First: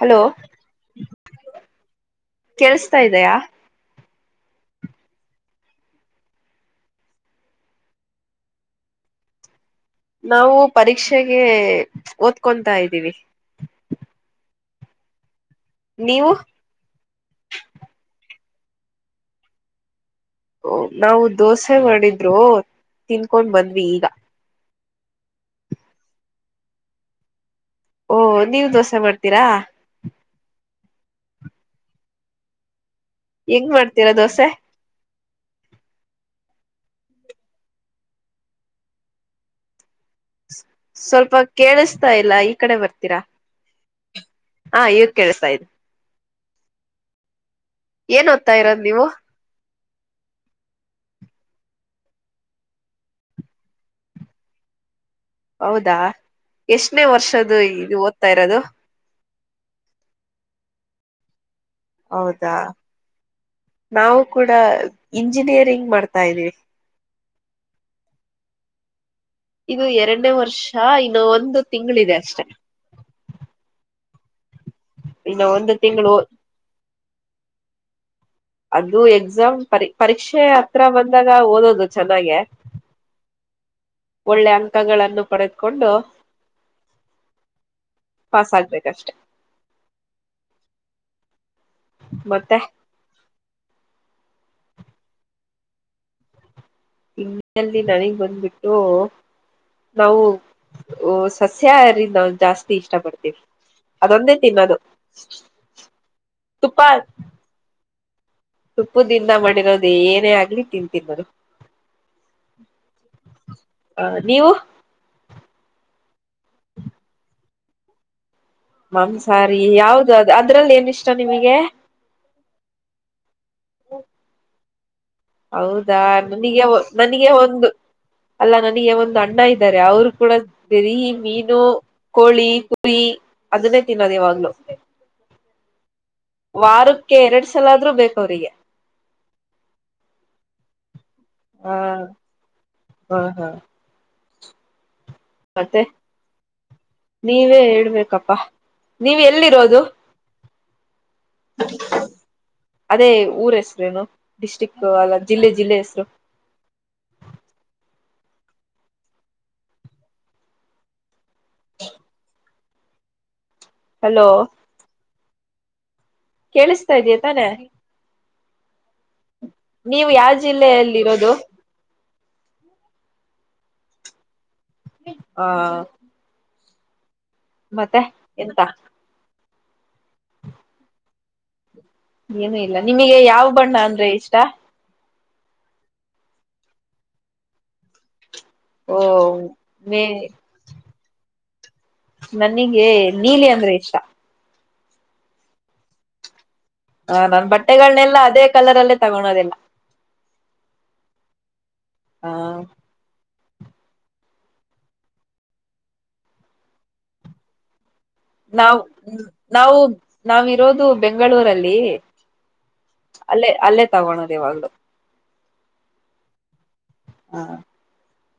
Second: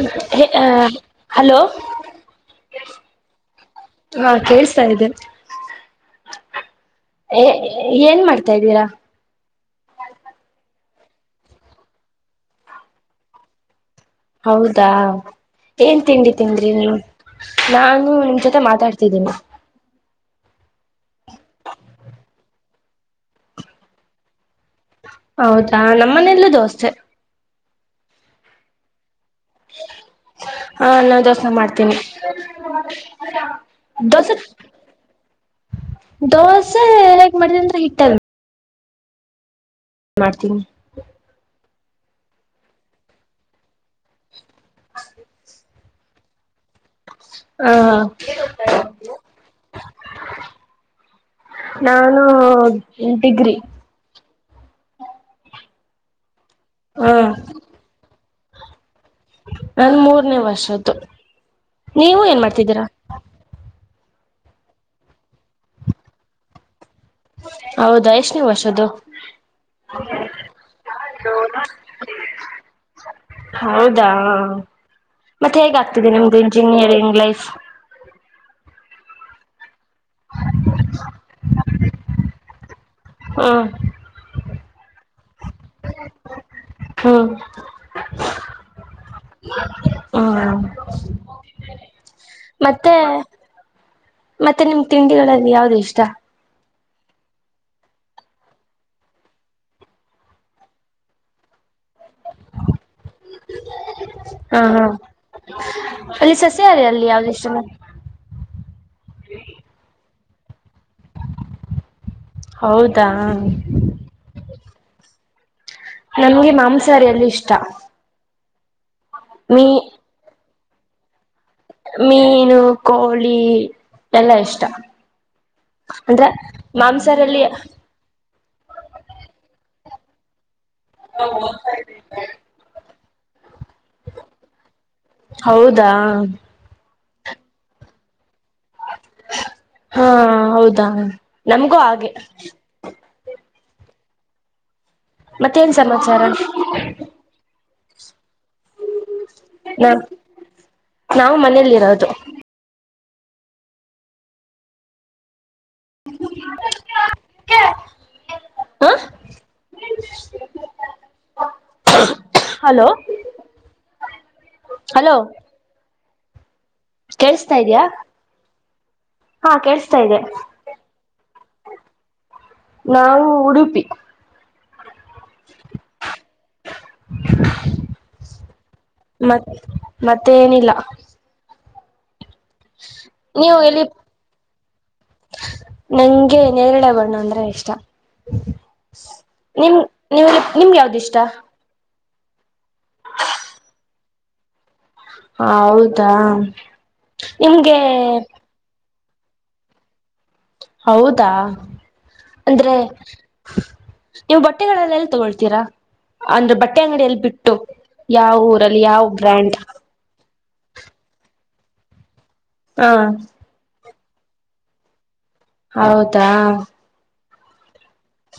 Hello hello ಕೇಳಸ್ತಾ ಇದೆಯಾ ಹಾ ಕೇಳ್ಸ್ತಾ ಇದ್ದೆ ಏನ್ ಮಾಡ್ತಾ ಇದ್ದೀರಾ ನಾವು ಪರೀಕ್ಷೆಗೆ ಓದ್ಕೊತಾ ಇದ್ದೀವಿ ಹೌದಾ ಏನ್ ನೀವು ತಿಂಡಿ ತೀಂದ್ರಿ ನೀವು ನಾನು ನಿಮ್ ಜೊತೆ ಮಾತಾಡ್ತಿದ್ದೀನಿ ನಾವು ದೋಸೆ ಮಾಡಿದ್ರು ತಿನ್ಕೊಂಡ್ ಬಂದ್ವಿ ಈಗ ಹೌದಾ ನಮ್ಮ ಮನೆಯಲ್ಲೂ ದೋಸ್ ಓಹ ನೀವ್ ದೋಸೆ ಮಾಡ್ತೀರಾ ಹಾ ನಾ ದೋಸೆ ಮಾಡ್ತೀನಿ ಹೆಂಗ್ ಮಾಡ್ತೀರಾ ದೋಸೆ ದೋಸೆ ಹೇಗೆ ಮಾಡೋದು ಅಂದ್ರೆ ಹಿಟ್ಟಲ್ಲಿ ಮಾಡ್ತಿನಿ ಸ್ವಲ್ಪ ಕೇಳಿಸ್ತ ಇಲ್ಲ ಈ ಕಡೆ ಬರ್ತೀರಾ ಹ ಈವಗ್ ಕೇಳಿಸತಾ ಇದೆ ಹ ಏನ್ ಓದ್ತ ಇರೋದ್ ನೀವು ನಾನು ಡಿಗ್ರಿ ಹೌದಾ ಎಷ್ಟನೇ ಹ ವರ್ಷ್ದ ಇದು ಓದ್ತಾ ಇರೋದು ನನ್ ಮೂರನೇ ವರ್ಷದ್ದು ನೀವು ಏನ್ ಹೌದಾ ಮಾಡ್ತಿದ್ದೀರಾ ನಾವು ಕೂಡ ಇಂಜಿನಿಯರಿಂಗ್ ಮಾಡ್ತಾ ಇದ್ದೀವಿ ಹೌದಾ ಎಷ್ಟ ನೆ ವರ್ಷದು ಇದು ಎರಡನೇ ವರ್ಷ ಇನ್ನು ಒಂದು ತಿಂಗಳಿದೆ ಅಷ್ಟೆ ಹೌದಾ ಇನ್ನು ಮತ್ತೆ ಒಂದು ಹೇಗಾಗಗ್ತಿದೆ ತಿಂಗಳು ನಿಮ್ದು ಇಂಜಿನಿಯರಿಂಗ್ ಲೈಫ್ ಅದು ಎಕ್ಸಾಮ್ ಪರಿ ಪರೀಕ್ಷೆ ಹತ್ರ ಬಂದಾಗ ಓದೋದು ಚೆನ್ನಾಗೆ ಹಾ ಒಳ್ಳೆ ಅಂಕಗಳನ್ನು ಪಡೆದುಕೊಂಡು ಹ್ಮ ಹ್ಮ ಮತ್ತೆ ಮತ್ತೆ ಮತ್ತೆ ನಿಮ್ ತಿಂಡಿಗಳಲ್ಲಿ ಯಾವ್ದು ಇಷ್ಟ ತಿಂಡಿಗಳಲ್ಲಿ ನನಗ್ ಬಂದ್ಬಿಟ್ಟು ನಾವು ಸಸ್ಯಹರಿ ನಾವು ಜಾಸ್ತಿ ಇಷ್ಟ ಪಡ್ತೇವಿ ಅದೊಂದೇ ಹಾ ತಿನ್ನೋದು ಹಾ ತುಪ್ಪ ಎಷ [unintelligible] ತುಪ್ಪು ದಿಂದ ಮಾಡಿರೋದು ಏನೇ ಆಗ್ಲಿ ತಿನ್ತಿನಿ ನಾನು ಹೌದಾ ಹ ನೀವು ನಮಗೆ ಮಾಂಸಾಹಾರಿ ಅಲ್ಲಿ ಇಷ್ಟ ಮಾಂಸಾರಿ ಮೀ ಯಾವ್ದ ಅದು ಅದ್ರಲ್ಲಿ ಏನ್ ಇಷ್ಟ ನಿಮಗೆ ಮೀನು ಕೋಳಿ ಎಲ್ಲಾ ಇಷ್ಟ ಹೌದಾ ಅಂದ್ರೆ ಮಾಂಸಾರಲ್ಲಿ ಅಲ್ಲಾ ನನಗೆ ಒಂದು ಅಣ್ಣ ಇದ್ದಾರೆ ಅವರು ಕೂಡ ದರ ಮೀನು ಕೋಳಿ ಪೀ ಅದನ್ನೇ ತಿನ್ನೋದು ಯಾವಾಗ್ಲೂ ಹೌದಾ ವಾರಕ್ಕೆ ಎರಡ ಸಲ ಆದ್ರೂ ಬೇಕ ಅವ್ರರಿಗೆ ಹಾ ಹೌದಾ ಹ ನಮ್ಗೂ ಹಾಗೆ ಹ ಹಾ ಮತ್ತೆ ಏನ್ ಸಮಾಚಾರ ನೀವೇ ಹೇಳ್ಬೇಕಪ್ಪಾ ನೀವ್ ಎಲ್ಲಿರೋದು ನಾ ನಾವು ಮನೇಲಿ ಇರೋದು ಅದೇ ಊರು ಹೆಸರೇನು ಡಿಸ್ಟ್ರಿಕ್ಟ್ ಅಲ್ಲ ಜಿಲ್ಲೆ ಜಿಲ್ಲೆ ಹೆಸರೇನು ಹ ಹ [unintelligible] ಹಲೋ ಹಲೋ [unintelligible] ಹಲೋ [unintelligible] ಕೇಳಿಸ್ತಾ ಇದ ತಾನೇ ಕೇಳಿಸ್ತಾ ಇದ್ಯಾ ಹಾ ಕೇಳಿಸ್ತಾ ನೀವು ಇದೆ ಯಾವ ಜಿಲ್ಲೆಯಲ್ಲಿ ಇರುವುದು ನಾವು ಉಡುಪಿ ಹ ಮತ್ತೆ ಎಂತ ಮತ್ ಮತ್ತೆ ಏನು ಇಲ್ಲ ಏನು ಇಲ್ಲ ನಿಮಗೆ ಯಾವ ಬಣ್ಣ ಅಂದ್ರೆ ಇಷ್ಟ ನನಗೆ ನೇರಳೆ ಬಣ್ಣ ಅಂದ್ರೆ ಇಷ್ಟ ಓ ನಿಮ್ ಮೇ ನೀವು ನಿಮ್ಗೆ ಯಾವ್ದ ಇಷ್ಟ ನನಗೆ ನೀಲಿ ಅಂದ್ರೆ ಇಷ್ಟ ಹೌದಾ ನಾನು ನಿಮ್ಗೆ ಬಟ್ಟೆಗಳನ್ನೆಲ್ಲ ಅದೇ ಕಲರ್ ಅಲ್ಲಿ ತಾನು ಅದೆಲ್ಲ ಹೌದಾ ಹ ಅಂದ್ರೆ ನೀವು ಬಟ್ಟೆಗಳಲ್ಲೆಲ್ಲಿ ತಗೊಳ್ತೀರಾ ಅಂದ್ರೆ ಬಟ್ಟೆ ಅಂಗಡಿಯಲ್ಲಿ ಬಿಟ್ಟು ಯಾವ ನಾವು ಊರಲ್ಲಿ ಯಾವ ಬ್ರ್ಯಾಂಡ್ ನಾವು ಇರುವುದು ಬೆಂಗಳೂರಿನಲ್ಲಿ ಹಾ ಅಲ್ಲೇ ಅಲ್ಲೇ ತಗೋಳೋದು ಇವಾಗ್ಲೂ ಹೌದಾ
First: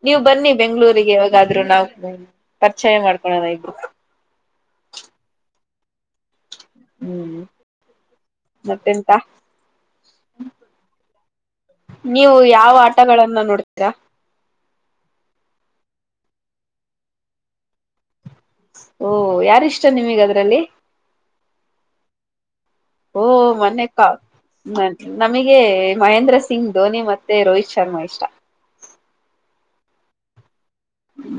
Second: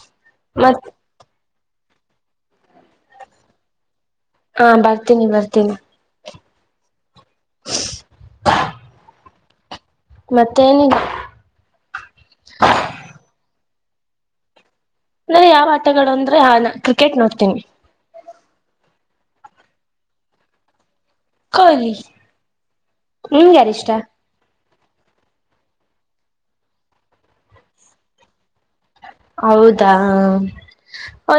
ನೀವು ಬನ್ನಿ ಮತ್ ಬೆಂಗಳೂರಿಗೆ ಯಾವಾಗಾದ್ರೂ ಹಾಗಾದ್ರೂ ನಾವವು ಪರಿಚಯ ಮಾಡ್ಕೊಳದ ಇದು ಹಾ ಬರ್ತೀನಿ ಬರ್ತೀನಿ ಹ್ಮ್ ಮತ್ತೆ ಎಂತ ಮತ್ತೆ ಏನಿಲ್ಲ ನೀವು ಯಾವ ಆಟಗಳನ್ನ ನೋಡ್ತೀರಾ ಅಂದ್ರೆ ಯಾವ ಆಟಗಳು ಅಂದ್ರೆ ಹಾ ಕ್ರಿಕೆಟ್ ನೋಡ್ತೀನಿ ಓಹ ಯಾರ ಇಷ್ಟ ನಿಮಗ ಅದ್ರಲ್ಲಿ ಕೊಹಿಲಿ ಓ ಮನ್ಯ ಕಾಲ್ ನನ್ ನಮಗೆ ಮಹೇಂದ್ರ ಸಿಂಗ್ ಧೋನಿ ಮತ್ತೆ ರೋಹಿತ್ ಶರ್ಮಾ ಇಷ್ಟ. ಹೌದಾ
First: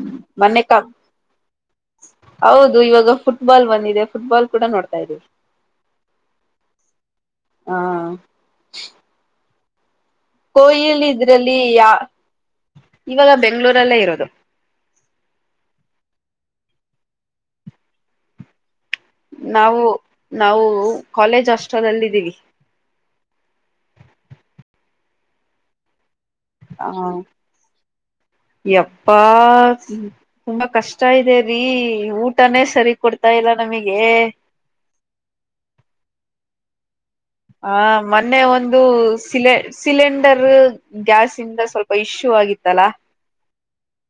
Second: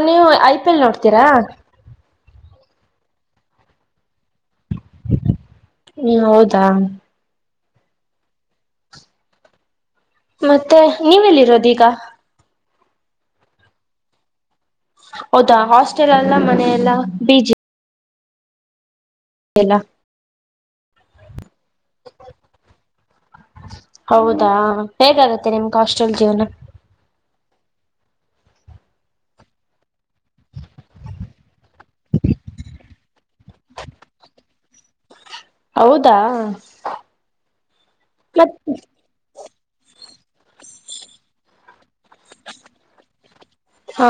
ನೀವು ಐ ಮೊನ್ನೆ ಪಿ ಎಲ್ ಕಪ್ ನೋಡ್ತೀರಾ. ಹೌದು ಇವಾಗ ಫುಟ್ಬಾಲ್ ಬಂದಿದೆ ಫುಟ್ಬಾಲ್ ಕೂಡ ನೋಡ್ತಾ ಇದೀವಿ. ಹ್ಮ ಹೌದಾ. ಹಾ ಮತ್ತೆ ಕೊಯಿಲ್ ಇದ್ರಲ್ಲಿ ಯ ನೀವೆಲ್ಲಿರೋದೀಗ ಇವಾಗ ಬೆಂಗ್ಗಳೂರಲ್ಲೇ ಇರೋದು. ಹೌದಾ ಹಾಸ್ಟೆಲ್ ಎಲ್ಲ ಮನೆಯ ಎಲ್ಲಾ ಬೀಜಿ. ಎಲ್ಲ ನಾವು ನಾವು ಕಾಲೇಜ್ ಹಾಷ್ಟಲ್ಲ ಇದ್ದೀವಿ. ಹೌದಾ ಹೇಗಾಗತ್ತೆ ನಿಮ್ಗೆ ಹಾಸ್ಟೆಲ್ ಜೀವನ. ಹಾ ಎಪ್ಪಾ.... ತುಂಬಾ ಕಷ್ಟ ಇದೆ ಊಟನೇ ಸರಿ ಕೊಡ್ತಾ ಇಲ್ಲ ನಮಗೆ. ಹೌದಾ ಆ ಮೊನ್ನೆ ಮತ್ ಒಂದು ಶಿಲೆ. ಸಿಲಿಂಡರ್ ಗ್ಯಾಸ್ ಇಂದ ಸ್ವಲ್ಪ ಇಶ್ಯೂ ಆಗಿತ್ತಲ್ಲಾ. ಹಾ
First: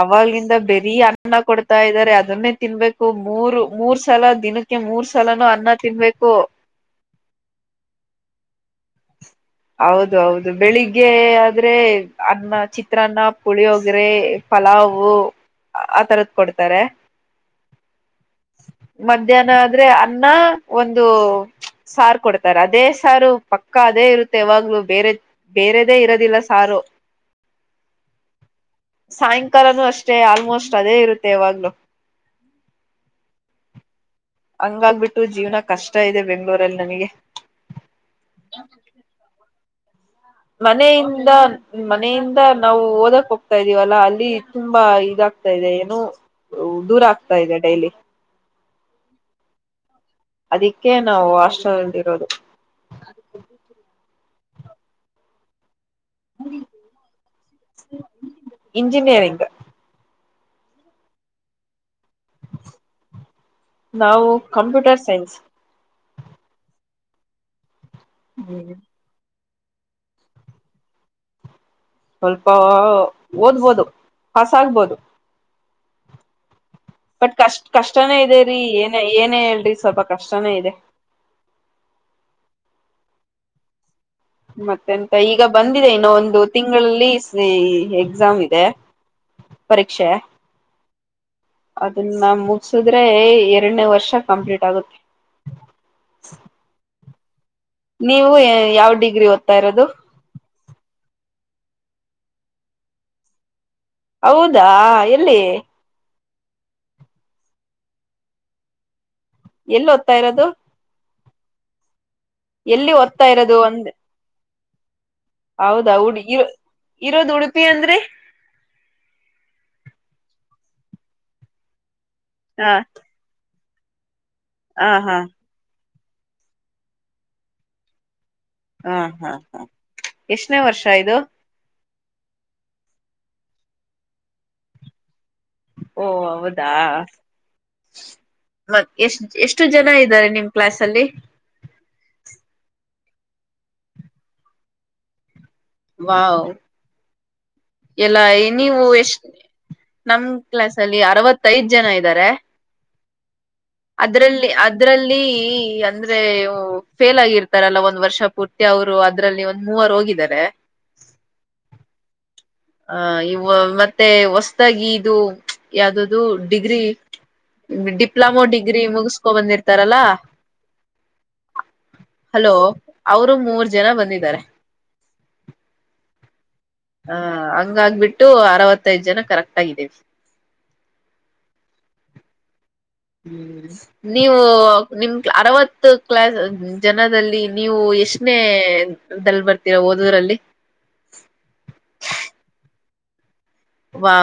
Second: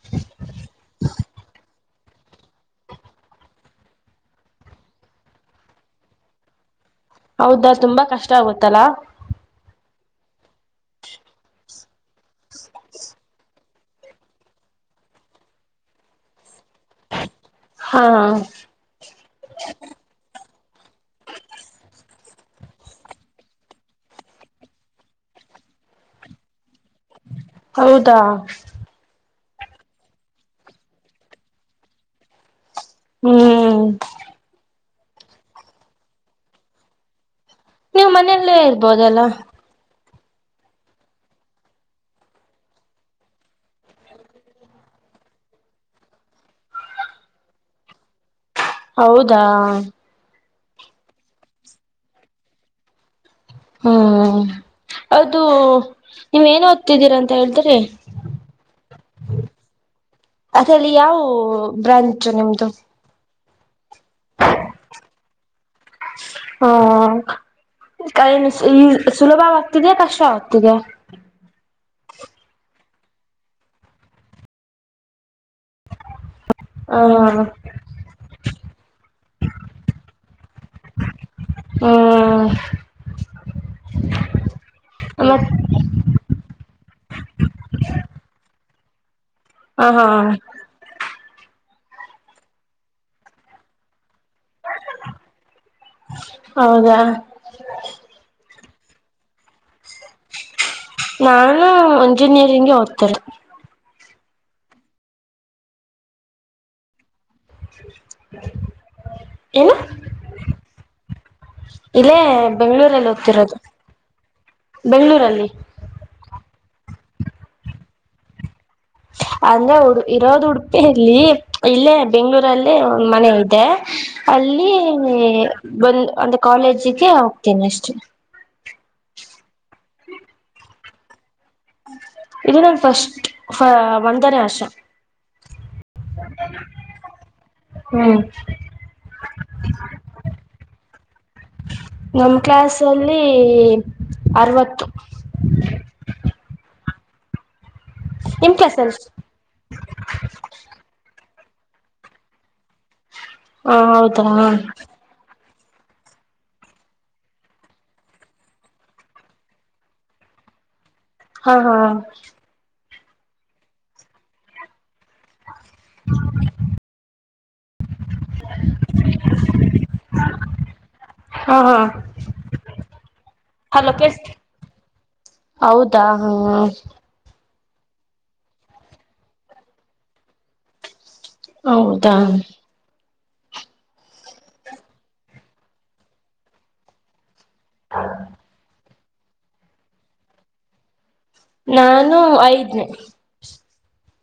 ಅವಾಗಿಂದ ಬರೀ ಅನ್ನ ಕೊಡ್ತಾ ಇದ್ದಾರೆ ಅದನ್ನೇ ತಿನ್ಬೇಕು ಮೂರ್ ಮೂರ್ ಸಲ ದಿನಕ್ಕೆ. ಅ ಮೂರ್ ಸಲನು ಅನ್ನ ತಿನ್ಬೇಕು. ಹೌದಾ ತುಂಬಾ ಕಷ್ಟ ಆಗುತ್ತಲಾ. ಹೌದು ಹೌದು ಬೆಳಿಗ್ಗೆ ಆದ್ರೆ ಅನ್ನ ಚಿತ್ರಾನ್ನ ಪುಳಿಯೋಗ್ರೆ. ಪಲಾವು ಆ ತರದ ಕೊಡ್ತಾರೆ. ಹಾ ಮಧ್ಯಾಹ್ನ ಆದ್ರೆ ಅನ್ನ ಒಂದು. ಸಾರು ಕೊಡ್ತಾರೆ ಅದೇ ಸಾರು ಪಕ್ಕ ಅದೇ ಇರುತ್ತೆ. ಯಾವಾಗ್ಲೂ ಬೇರೆ ಬೇರೆದೇ ಇರೋದಿಲ್ಲ ಸಾರು. ಹೌದಾ ಸಾಯಂಕಾಲನು ಅಷ್ಟೇ ಆಲ್ಮೋಸ್ಟ್ ಅದೇ ಇರುತ್ತೆ ಯಾವಾಗ್ಲೂ. ಹ್ಮ್ ಹಂಗಾಗ್ಬಿಟ್ಟು ಜೀವನ ಕಷ್ಟ ಇದೆ ಬೆಂಗ್ಗಳೂರಲ್ಲಿ ನನ್ಗೆ. ನೀವು ಮನೆಯಲ್ಲೇ ಇರ್ಬೋದಲ್ಲ. ಮನೆಯಿಂದ. ಮನೆಯಿಂದ ನಾವು ಓದಕ್ ಹೋಗ್ತಾ ಇದ್ದೀವಲ್ಲಾ ಅಲ್ಲಿ ತುಂಬಾ ಇದಾಗ್ತಾ ಇದೆ ಏನು. ದೂರ ಆಗ್ತಾ ಇದೆ ಡೈಲಿ. ಹೌದಾ [unintelligible] ಅದಕ್ಕೆ ನಾವು ಹಾಸ್ಟೇಲ್ ಇರೋದು. ಹ್ಮ್ ಅದು ನೀವ ಏನ್ ಓದ್ತಿದ್ದೀರಾ ಅಂತ ಹೇಳಿದ್ರೆ ಇಂಜಿನಿಯರಿಂಗ್ ಅದಲ್ಲಿ ಯಾವ ಬ್ರಾಂಚ್ ನಿಮ್ದು, ನಾವು ಕಂಪ್ಯೂಟರ್ ಸೈನ್ಸ್ ಹ ಕ ಈಸ್ ಹ್ಮ್ ಸುಲಭವಾಗ್ತಿದೆ ಕಷ್ಟವಾಗ್ತಿದೆ ಸ್ವಲ್ಪ ಓದ್ಬೋದು ಪಾಸಾಗಬಹುದು ಹ ಬಟ್ ಕಷ್ಟ ಕಷ್ಟನೇ ಇದೆ ರರಿ ಏನೇ ಏನೇ ಹೇಳ್ರಿ ಸ್ವಲ್ಪ ಕಷ್ಟನೇ ಇದೆ ಹ್ಮ ಮತ್ತೆಂತ ಈಗ ಬಂದಿದೆ ಇನ್ನ ಒಂದು ತಿಂಗಳಲ್ಲಿ ಸೇ ಎಕ್ಸಾಮ್ ಇದೆ ಹ ಹಾ ಪರೀಕ್ಷೆ ಅದನ್ನ ಮುಚ್ಸಿದ್ರೆ ಎರಡನೇ ವರ್ಷ ಕಂಪ್ಲೀಟ್ ಆಗುತ್ತೆ ಹೌದಾ ನೀವು ಯಾವ್ ಡಿಗ್ರಿ ಓದ್ತಾ ಇರೋದು ನಾನು ಇಂಜಿನಿಯರಿಂಗ್ಗೆ ಹೋಗ್ತೇನೆ ಹೌದಾ ಎಲ್ಲಿ [inaudible] ಎಲ್ಲಿ ಓದತಾ ಇರೋದು ಇಲ್ಲೇ ಎಲ್ಲಿ ಬೆಂಗಳೂರಲ್ಲಿ ಓದ್ತಾ ಓದ್ತಿರೋದು ಇರೋದು ಒಂದ ಬೆಂಗಳೂರಲ್ಲಿ ಹೌದಾ ಉಡು ಇರ ಇರೋದು ಉಡುಪಿ ಅಂದ್ರೆ ಅಂದ್ರೆ ಉಡು ಇರೋದು ಉಡುಪಿ ಇಲ್ಲಿ ಇಲ್ಲೇ ಹ ಬೆಂಗ್ಳೂರಲ್ಲಿ ಮನೆ ಇದೆ ಅಲ್ಲಿ ಆ ಹಾ ಬಂದ್ ಅಂದ ಕಾಲೇಜಿಗೆ ಹೋಗ್ತೇನೆ ಅಷ್ಟೇ ಹಾ ಹಾ ಹಾ ಎಷ್ಟನೇ ವರ್ಷ ಇದು ಇದು ನಂ ಫಸ್ಟ್ ಒಂದನೇ ಆಷ ಓ ಹೌದಾ ಹ್ಮ್ ಮತ್ತ ಎಷ್ಟ ಎಷ್ಟು ಜನ ಇದ್ದಾರೆ ನಿಮ್ ಕ್ಲಾಸ್ ಅಲ್ಲಿ ನಮ ಕ್ಲಾಸ್ ಅಲ್ಲಿ ಅರವತ್ತು ವಾವ್ ಎಲ್ಲ ನಿಮ್ ಕ್ಲಾಸ್ ನೀವು ಅಲ್ಲಿ ಎಷ್ಟ್ ನಮ ಕ್ಲಾಸ್ ಅಲ್ಲಿ ಅರವತ್ತೈದ್ ಜನ ಇದ್ದಾರೆ ಹ ಹೌದಾ ಅದ್ರಲ್ಲಿ ಅದ್ರಲ್ಲಿ ಅಂದ್ರೆ ಫೇಲ್ ಆಗಿರ್ತಾರಲ್ಲ ಒಂದ್ ವರ್ಷ ಪೂರ್ತಿ ಅವ್ರು ಅದ್ರಲ್ಲಿ ಒ ಮೂವರು ಹೋಗಿದ್ದಾರೆ ಹಾ ಹಾ ಆ ಇ ಮತ್ತೆ ಹೊಸದಾಗಿ ಇದು ಯಾವ್ದದು ಡಿಗ್ರಿ ಡಿಪ್ಲೊಮೋ ಡಿಗ್ರಿ ಮುಗಸ್ಕೊ ಬಂದಿರ್ತಾರಲ್ಲಾ ಹಾ ಹಾ ಹಲೋ ಅವರು ಮೂರ್ ಜನ ಹಲೋ ಕೇಳ್ ಬಂದಿದ್ದಾರೆ ಹೌದಾ ಹಾ ಹ ಹಂಗ ಆಗಬಿಟ್ಟು ಅರವತ್ತೈದ್ ಜನ ಕರೆಕ್ಟ್ ಆಗಿದ್ದೇವೆ ಹೌದಾ ಹ್ಮ್ ನೀವು ನಿಮ ಅರವತ್ತು ಕ್ಲಾಸ್ ಜನದಲ್ಲಿ ನೀವು ಎಷ್ಟನೇದಲ್ಲಿ ಬರ್ತೀರಾ ಓದದ್ರಲ್ಲಿ ನಾನು ಐದ್ನೇ ವಾ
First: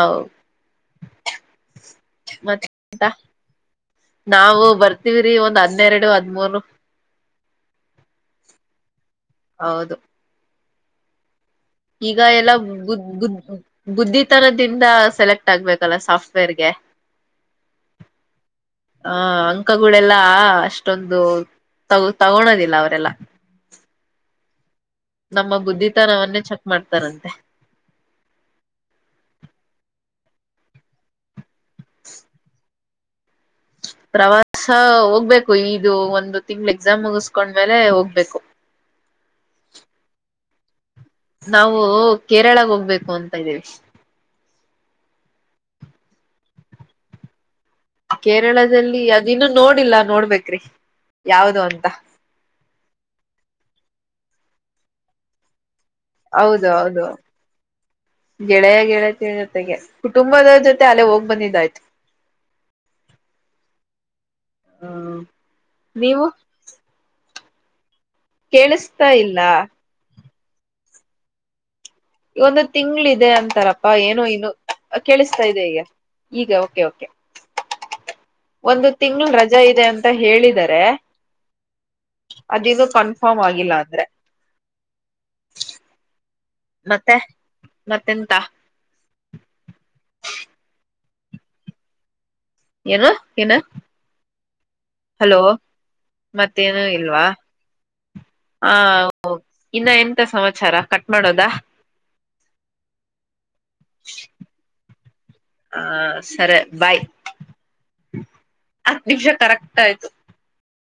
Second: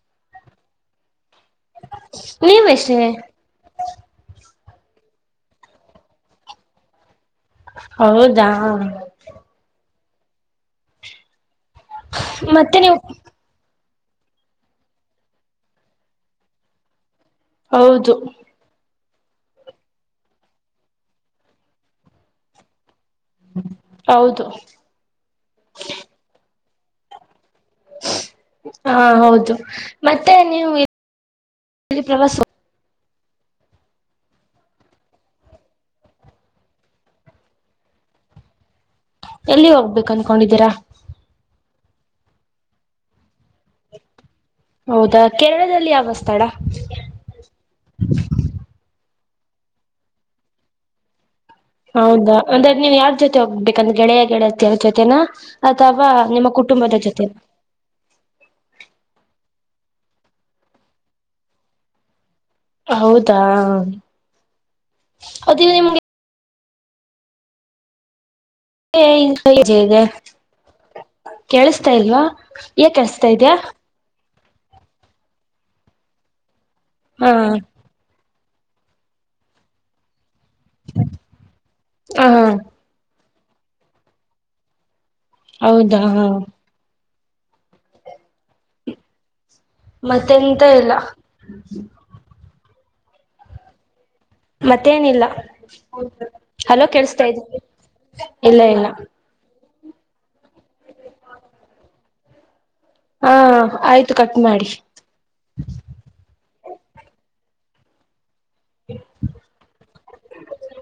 ನೀವ್ ಮತ್ತಂತ ಎಷ್ಟನೇ [inaudible] ನಾವು ಬರ್ತಿವ್ರಿ ಒಂದ್ ಹದನ್ನೆರಡು ಹದ್ಮೂರು ಹೌ ಜಾ ಹೌದು ಈಗ ಎಲ್ಲಾ ಮತ್ತೆ ನೀವು ಬಡ್ಬೂಡ್ ಬುದ್ದಿತನದಿಂದ ಸೆಲೆಕ್ಟ್ ಆಗ್ಬೇಕಲ್ಲ ಸಾಫ್ಟ್ವೇರ್ಗೆ ಹೌದು ಹ ಅಂಕಗಳೆಲ್ಲಾ ಅಷ್ಟೊಂದು ತಗೊ ತಗೋಳೋದಿಲ್ಲ ಅವರೆಲ್ಲಾ ಹೌದು ನಮ್ಮ ಬುದ್ಧಿತನವನ್ನೇ ಚೆಕ್ ಮಾಡ್ತಾರಂತೆ ಹಾ ಹೌದು ಮತ್ತೆ ನೀವು ಪ್ರವಾಸ ಪ್ರವಾಸ ಹೋಗ್ಬೇಕು ಇದು ಒಂದು ತಿಂಗಳ ಎಕ್ಸಾಮ್ ಮುಗಸ್ಕೊಂಡ್ಮೇಲೆ ಹೋಗ್ಬೇಕು. ಎಲ್ಲಿ ಹೋಗ್ಬೇಕು ಅನ್ಕೊಂಡಿದ್ದೀರಾ. ನಾವು ಕೇರಳಾಗ ಹೋಗ್ಬೇಕು ಅಂತ ಇದ್ದೀವಿ. ಹೌದಾ ಕೇರಳದಲ್ಲಿ ಯಾವ ಸ್ಥಳ. ಕೇರಳದಲ್ಲಿ ಅದು ಇನ್ನು ನೋಡಿಲ್ಲ ನೋಡ್ಬೇಕ್ರಿ ಯಾವ್ದ ಅಂತ. ಹೌದಾ ಅಂದ್ರೆ ನೀನ್ ಯಾರ್ ಜೊತೆ ಹೋಗ್ಬೇಕಂದ್ರ ಗೆಳೆಯ ಗೆಳೆಯತಿಯ ಜೊತೆೇನಾ. ಅಥವಾ. ನಿಮ್ಮ ಹೌದು ಕುಟುಂಬದ ಹೌದು. ಜೊತೆ ಗೆಳೆಯ ಗೆಳತಿಯರ ಜೊತೆಗೆ ಕುಟುಂಬದ ಜೊತೆ ಅಲ್ಲೇ ಹೋಗ್ ಬಂದಿದ್ದಾಯ್ತು. [inaudible] ಹೌದಾ ಹ್ಮ ಅದ ನಿಮ್ಗೆ ನೀವು ಕೇಳಿಸ್ತಾ ಇಲ್ಲ [unintelligible] ದೆ ಕೇಳಸ್ತಾ ಇಲ್ವಾ ಯ ಕೇಳಿಸ್ತಾ ಇದೆಯ. ಹಾ ಏನೋ ಇನು ಕೇಳಿಸ್ತಾ ಇದೆ ಈಗ ಈಗ ಓಕೆ ಓಕೆ. ಹಾ ಒಂದು ತಿಂಗಳು ರಜಾ ಇದೆ ಅಂತ ಹೇಳಿದರೆ ಹಾ ಅದ ಇದು ಕನ್ ಫಾರ್ಮ್ ಆಗಿಲ್ಲ ಅಂದ್ರೆ. ಹೌದಾ ಹ - ಮತ್ತೆ ಮತ್ತೆಂತ. ಮತ್ತೆ ಎಂತ ಇಲ್ಲ. [unintelligible] ಏನೋ ಏನು. ಮತ್ತೇನಿಲ್ಲ ಹಲೋ ಹಲೋ ಕೇಳಸ್ತಾ ಇದೆ. ಹ ಇನ್ನ ಎಂತ ಸಮಾಚಾರ ಕಟ್ ಮಾಡೋದ. ಹಾ ಆಯ್ತು ಕಟ್ ಮಾಡಿ ಹ ಸರಿ ಬಾಯ್ ಹತ್ತು ನಿಮಿಷ ಕರೆಕ್ಟ್ ಆಯ್ತು [inaudible]